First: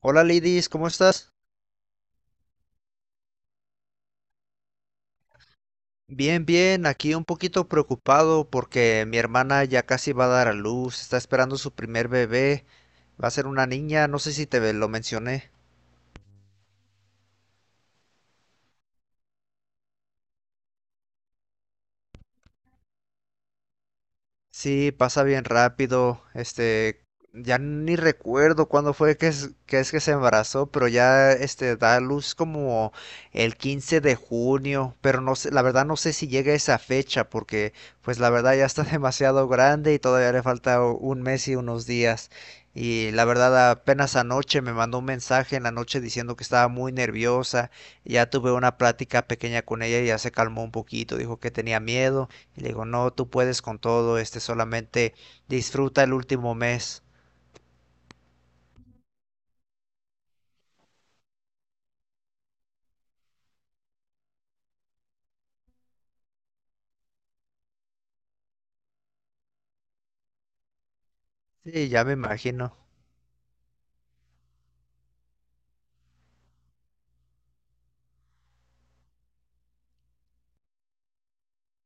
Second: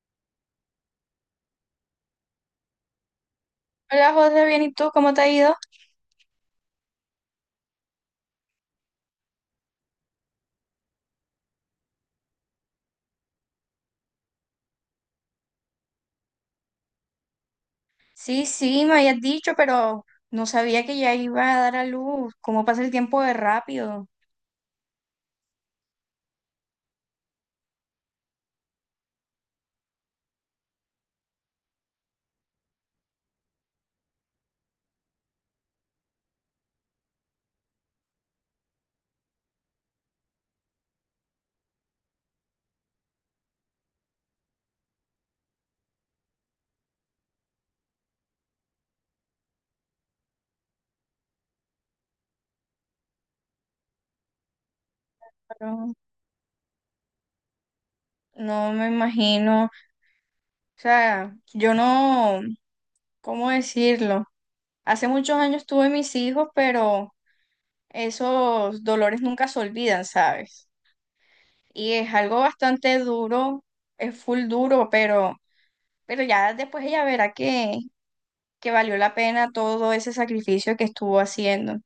Hola Lidis, ¿cómo estás? Hola José, bien, ¿y tú cómo te ha ido? Bien, bien, aquí un poquito preocupado porque mi hermana ya casi va a dar a luz, está esperando su primer bebé, va a ser una niña, no sé si te lo mencioné. Sí, sí, me habías dicho, pero no sabía que ya iba a dar a luz. ¿Cómo pasa el tiempo de rápido? Sí, pasa bien rápido. Ya ni recuerdo cuándo fue que se embarazó, pero ya da a luz como el 15 de junio, pero no sé, la verdad no sé si llega esa fecha porque pues la verdad ya está demasiado grande y todavía le falta un mes y unos días. Y la verdad apenas anoche me mandó un mensaje en la noche diciendo que estaba muy nerviosa. Ya tuve una plática pequeña con ella y ya se calmó un poquito, dijo que tenía miedo y le digo, no, tú puedes con todo, solamente Pero disfruta el último mes. no me imagino. O sea, yo no, ¿cómo decirlo? Hace muchos años tuve mis hijos, pero esos dolores nunca se olvidan, ¿sabes? Sí, Y ya me es algo imagino. bastante duro, es full duro, pero ya después ella verá que valió la pena todo ese sacrificio que estuvo haciendo.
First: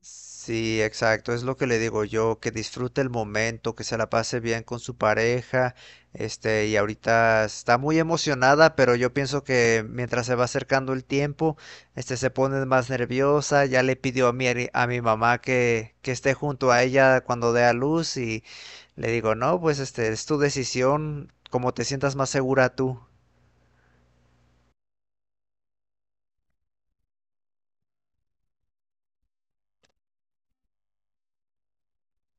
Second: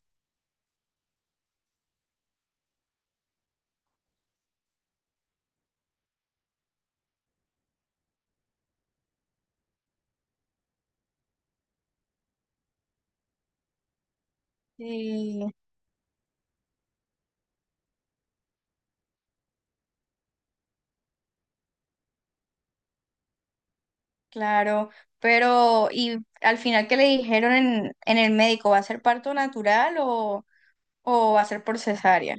Sí, exacto, es lo que le digo yo, que disfrute el momento, que se la pase bien con su pareja, y ahorita está muy emocionada, pero yo pienso que mientras se va acercando el tiempo, se pone más nerviosa, ya le pidió a mi mamá Sí. que esté junto a ella cuando dé a luz. Y le digo, no, pues es tu decisión, como te sientas más segura tú. Claro, pero ¿y al final qué le dijeron en el médico? ¿Va a ser parto natural o va a ser por cesárea?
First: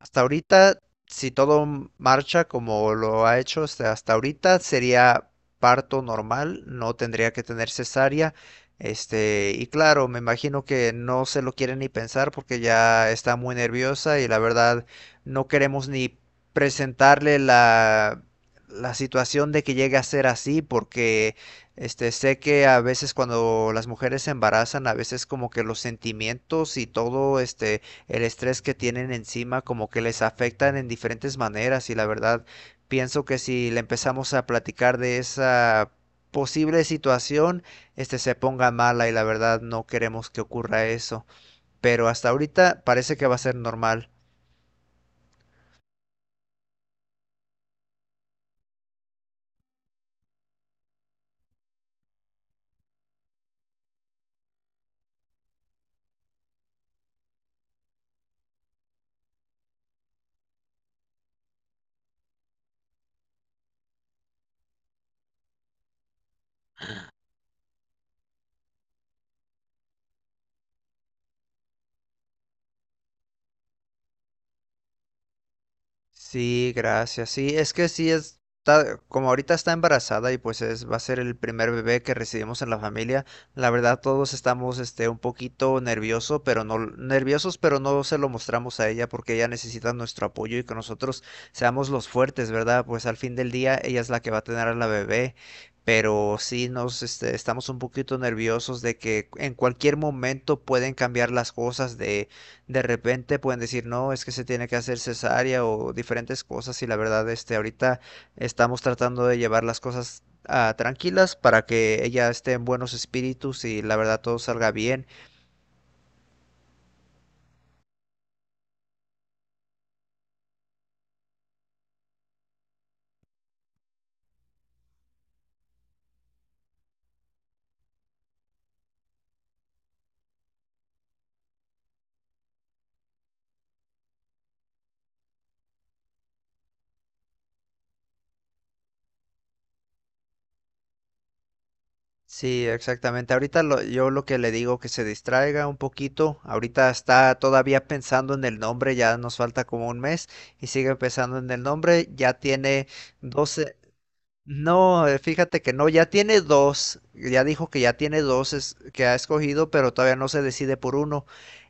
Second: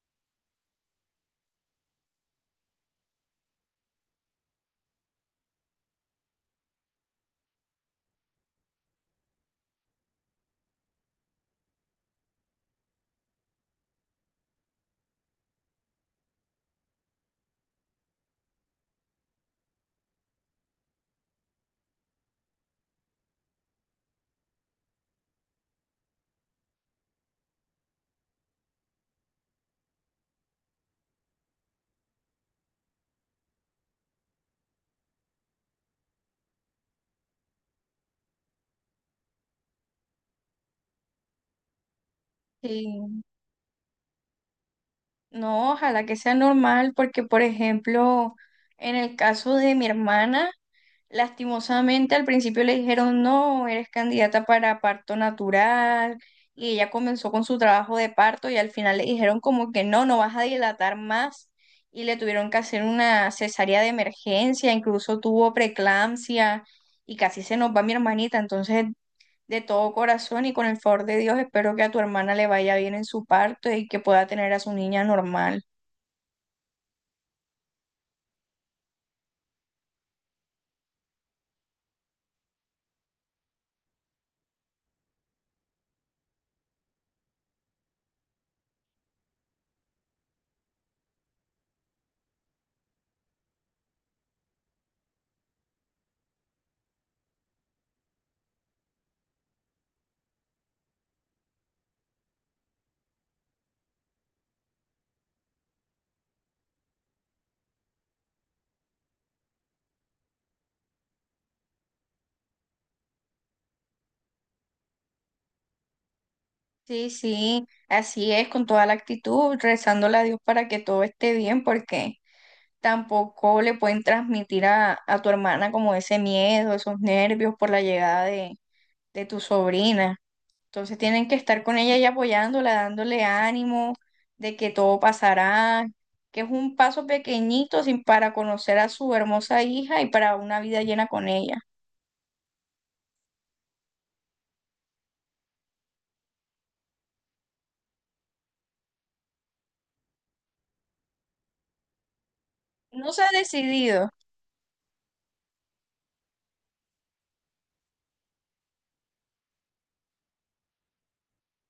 Hasta ahorita, si todo marcha como lo ha hecho hasta ahorita, sería parto normal, no tendría que tener cesárea. Y claro, me imagino que no se lo quiere ni pensar porque ya está muy nerviosa y la verdad no queremos ni presentarle la situación de que llegue a ser así porque sé que a veces cuando las mujeres se embarazan, a veces como que los sentimientos y todo, el estrés que tienen encima como que les afectan en diferentes maneras, y la verdad pienso que si le empezamos a platicar de esa posible situación, se ponga mala, y la verdad no queremos que ocurra eso. Pero hasta ahorita Sí. parece que va a ser normal. No, ojalá que sea normal porque, por ejemplo, en el caso de mi hermana, lastimosamente, al principio le dijeron, no, eres candidata para parto natural, y ella comenzó con su trabajo de parto y al final le dijeron como que no, no vas a dilatar más, y le tuvieron que hacer una cesárea de emergencia, incluso tuvo preeclampsia y casi se nos va mi hermanita, entonces de todo corazón y con el favor de Dios espero que a tu hermana le vaya bien en su parto y que pueda tener a su niña normal. Sí, gracias. Sí, es que sí está, como ahorita está embarazada, y pues es, va a ser el primer bebé que recibimos en la familia. La verdad, todos estamos un poquito nervioso, pero no nerviosos, pero no se lo mostramos a ella porque ella necesita nuestro apoyo y que nosotros seamos los fuertes, ¿verdad? Pues al fin del día ella es la que va a tener a la bebé. Pero sí nos estamos un poquito nerviosos de que en cualquier momento pueden cambiar las cosas. De repente pueden decir, no, es que se tiene que hacer cesárea o diferentes cosas, y la verdad, ahorita estamos tratando de llevar las cosas tranquilas para que ella esté en buenos espíritus y la verdad todo salga bien. Sí, sí, así es, con toda la actitud, rezándole a Dios para que todo esté bien, porque tampoco le pueden transmitir a tu hermana como ese miedo, esos nervios por la llegada de tu sobrina. Entonces tienen que estar con ella y apoyándola, dándole ánimo de que todo pasará, que es un paso pequeñito sin para conocer a su hermosa hija y para una vida llena con ella. Sí, exactamente. Ahorita yo lo que le digo que se distraiga un poquito. Ahorita está todavía pensando en el nombre, ya nos falta como un mes y sigue pensando en el nombre. Ya tiene No se ha 12. decidido. No, fíjate que no, ya tiene dos, ya dijo que ya tiene dos que ha escogido, pero todavía no se decide por uno.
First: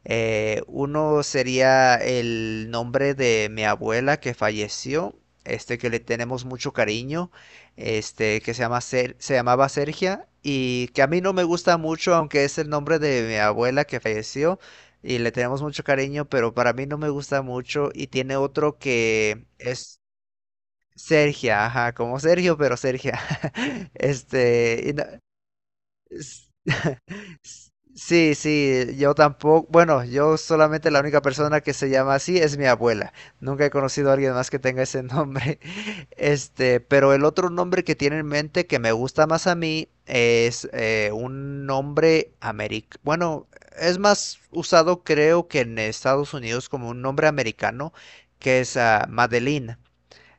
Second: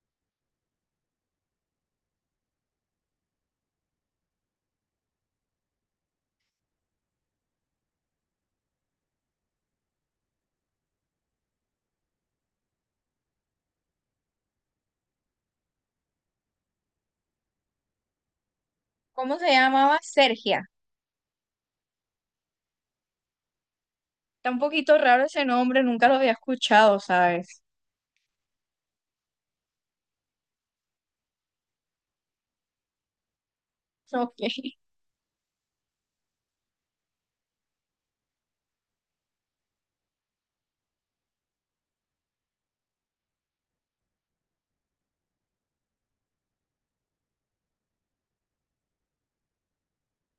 Uno sería el nombre de mi abuela que falleció, que le tenemos mucho cariño, que se llamaba Sergia, y que a mí no me gusta mucho, aunque es el nombre de mi abuela que falleció y le tenemos mucho cariño, pero para mí no me gusta mucho, y tiene otro ¿Cómo que se llamaba? es Sergia. Sergia, ajá, como Sergio, pero Sergia. Está un Este, y poquito no- raro ese nombre, nunca lo había s- escuchado, ¿sabes? sí, sí, yo tampoco, bueno, yo solamente, la única persona que se llama así es mi abuela. Nunca he conocido a alguien Ok. más que tenga ese nombre. Pero el otro nombre que tiene en mente que me gusta más a mí es un nombre americano. Bueno, es más usado creo que en Estados Unidos como un nombre americano que es Madeline.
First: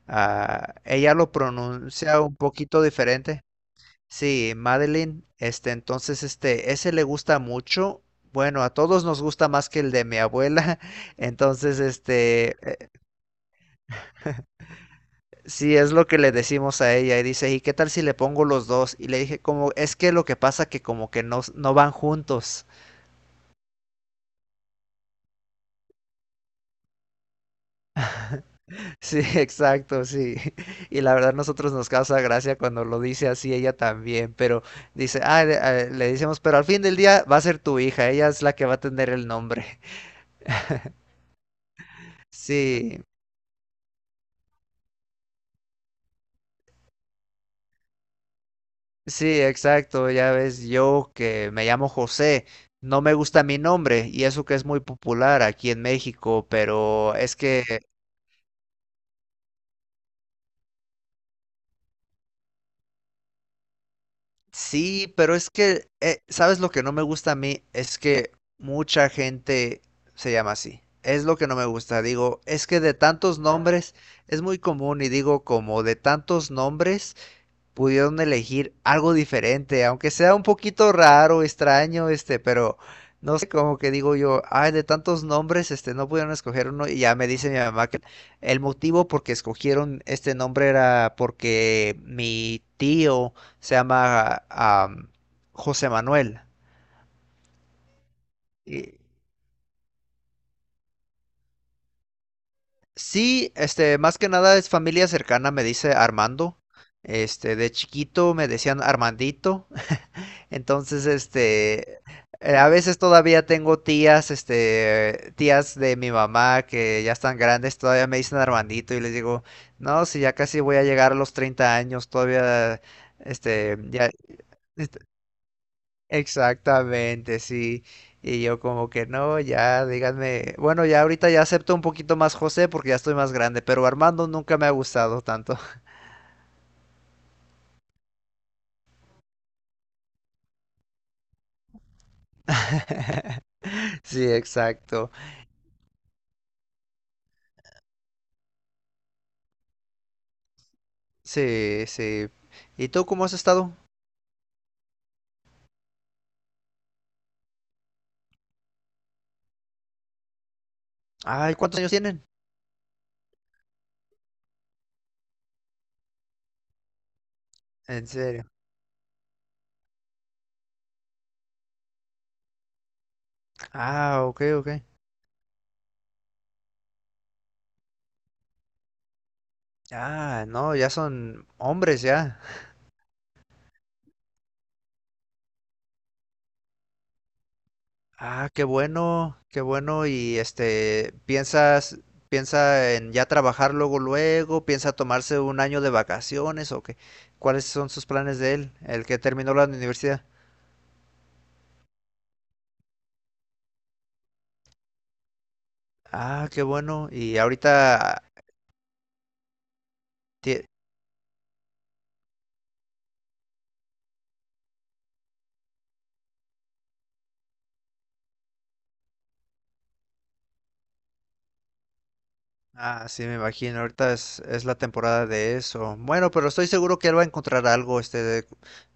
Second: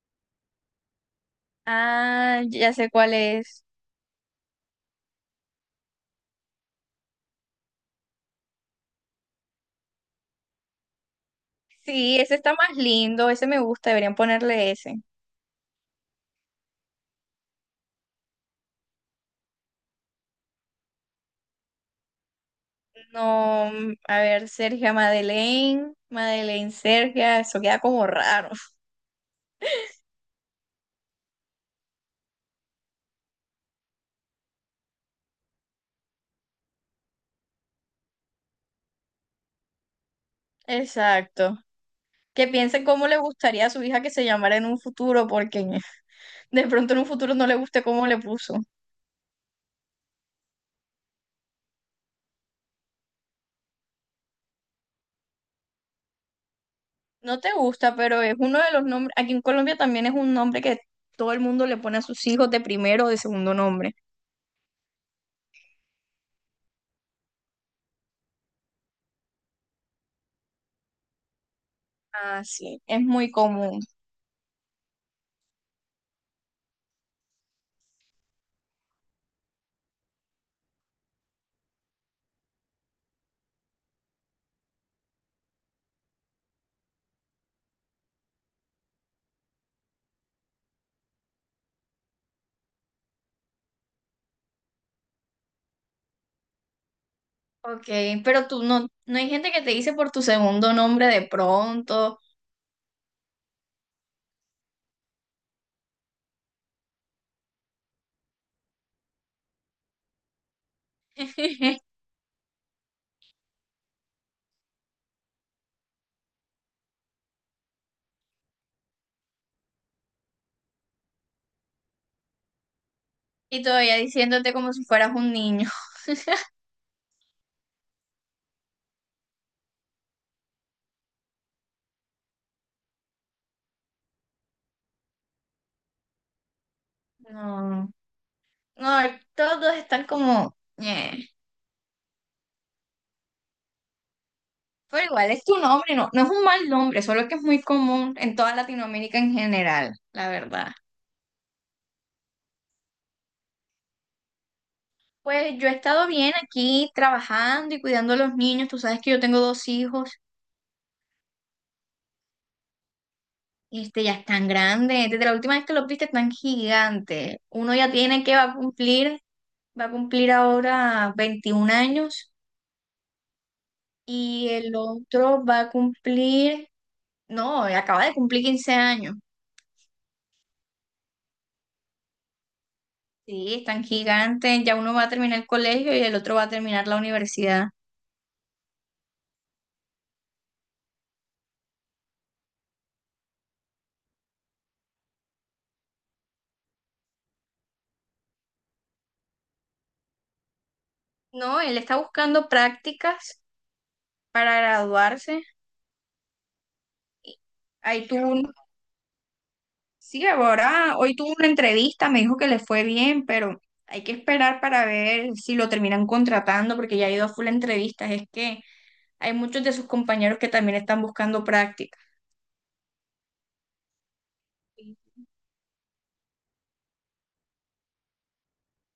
Ah, ella lo pronuncia un Ah, ya poquito sé cuál diferente. es. Sí, Madeline, entonces, ese le gusta mucho. Bueno, a todos nos gusta más que el de mi abuela. Entonces, Sí, ese está más lindo, ese me gusta, deberían ponerle ese. sí, es lo que le decimos a ella. Y dice, ¿y qué tal si le pongo los dos? Y le dije, como, es que lo que pasa que como que no, no van juntos. No, mm, a ver, Sergia Madeleine, Madeleine Sergia, eso queda como raro. Sí, exacto, sí. Y la verdad nosotros nos causa gracia cuando lo dice así ella también, pero dice, le decimos, pero al fin del día va a ser tu hija, ella es la que va a tener el nombre. Exacto. Que piense Sí, cómo le gustaría a su hija que se llamara en un futuro, porque de pronto en un futuro no le guste cómo le puso. sí, exacto, ya ves, yo que me llamo José, no me gusta mi nombre, y eso que es muy popular aquí en México, pero es No te que. gusta, pero es uno de los nombres, aquí en Colombia también es un nombre que todo el mundo le pone a sus hijos de primero o de segundo nombre. Sí, pero es que, ¿sabes lo que no me gusta a mí? Es que mucha gente se llama así. Es lo que no me gusta. Digo, Ah, es que sí, de es muy tantos común. nombres es muy común, y digo, como de tantos nombres pudieron elegir algo diferente, aunque sea un poquito raro, extraño, pero no sé, como que digo yo, ay, de tantos nombres, no pudieron escoger uno. Y ya me dice mi mamá que el motivo por que escogieron este nombre era porque mi tío se llama, José Manuel. Ok, pero tú no, Y no hay gente que te dice por tu segundo nombre de pronto. sí, más que nada es familia cercana, me dice Armando. De chiquito me decían Armandito. Entonces, a veces todavía tengo tías, tías de mi mamá que ya están grandes, todavía me dicen Armandito, y les digo, no, si ya casi voy a llegar a los 30 años, todavía, Y este, todavía ya, diciéndote como si este, fueras un niño. exactamente, sí. Y yo como que no, ya, díganme, bueno, ya ahorita ya acepto un poquito más José porque ya estoy más grande, pero Armando nunca me ha gustado tanto. No, no, todos están como "ñe". Sí, Pero exacto. igual es tu nombre, no, no es un mal nombre, solo que es muy común en toda Latinoamérica en general, la verdad. Sí, sí. ¿Y tú cómo has estado? Pues yo he estado bien aquí trabajando y cuidando a los niños. Tú sabes que yo tengo dos hijos, Ay, ¿cuántos años tienen? este, ya están grandes. Desde la última vez que los viste están gigantes. Uno ya ¿En tiene que serio? Va a cumplir ahora 21 años, Ah, ok, y ok. el otro va a cumplir, no, acaba de cumplir 15 años. Ah, no, ya son hombres ya. Sí, están gigantes. Ya uno va a terminar el colegio y el otro va a terminar la universidad. Ah, qué bueno, qué bueno. Y ¿Piensa en ya trabajar luego, luego? ¿Piensa tomarse un año de vacaciones o qué? ¿Cuáles son sus planes de él, el que terminó la universidad? No, él está buscando prácticas para graduarse. Ah, qué bueno. Y Ahí ahorita, tuvo un... Sí, ti- ahora, hoy tuvo una entrevista, me dijo que le fue bien, pero hay que esperar para ver si lo terminan contratando porque ya ha ido a full entrevistas. Es que hay muchos de sus compañeros que también están buscando prácticas. ah, sí, me imagino. Ahorita es la Sí, temporada de eso. Bueno, pero estoy seguro que él va a encontrar algo, este, de-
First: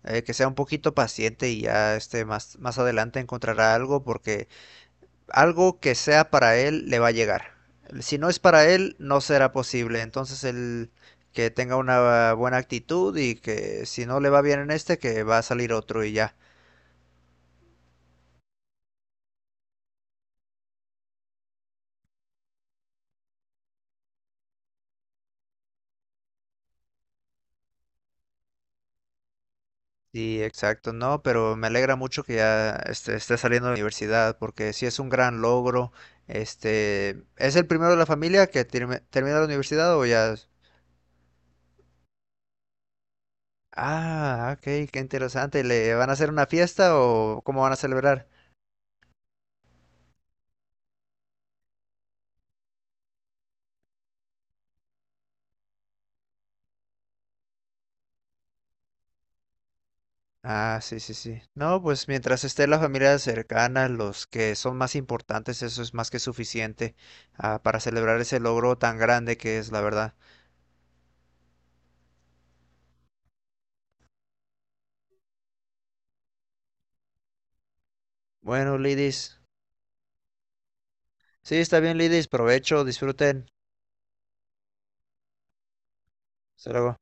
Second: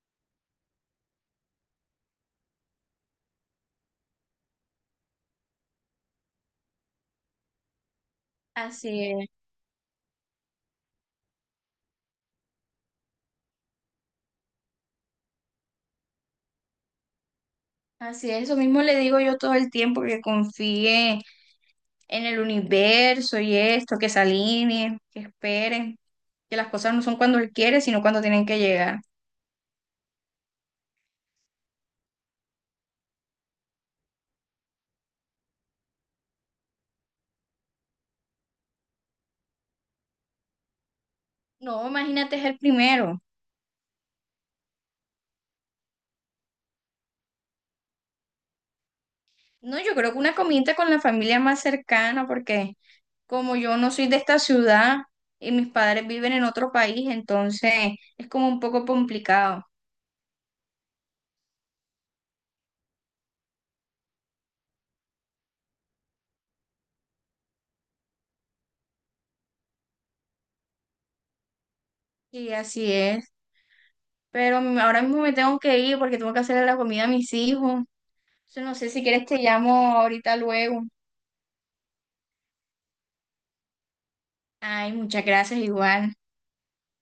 eh, que sea un poquito paciente, y ya, más adelante encontrará algo porque algo que sea para él le va a llegar. Si no es para él, Así no es, será posible. Entonces, el que tenga una buena actitud, y que si no le va bien en este, que va a salir otro y ya. así es, eso mismo le digo yo todo el tiempo, que confíe en el universo y esto, que se alineen, que esperen, que las cosas no son cuando él quiere, sino cuando tienen que llegar. Sí, exacto, no, pero me alegra mucho que ya esté saliendo de la universidad, porque sí es un gran logro. ¿Es el primero de la familia que termina la universidad o ya? No, imagínate, es el primero. Ah, ok, qué interesante. ¿Le van a hacer una fiesta o cómo van a celebrar? No, yo creo que una comida con la familia más cercana, porque como yo no soy de esta ciudad y mis padres viven en otro país, entonces es como un poco complicado. Ah, sí, sí, sí. No, pues mientras esté la familia cercana, los que son más importantes, eso es más que suficiente, para celebrar ese logro tan grande que es, la verdad. Sí, así es. Pero ahora mismo me tengo que ir porque tengo que hacerle la comida a mis hijos. Entonces, no Bueno, sé si quieres te Lidis. llamo ahorita luego. Sí, está bien, Lidis. Provecho, disfruten. Ay, muchas gracias igual. Hasta luego.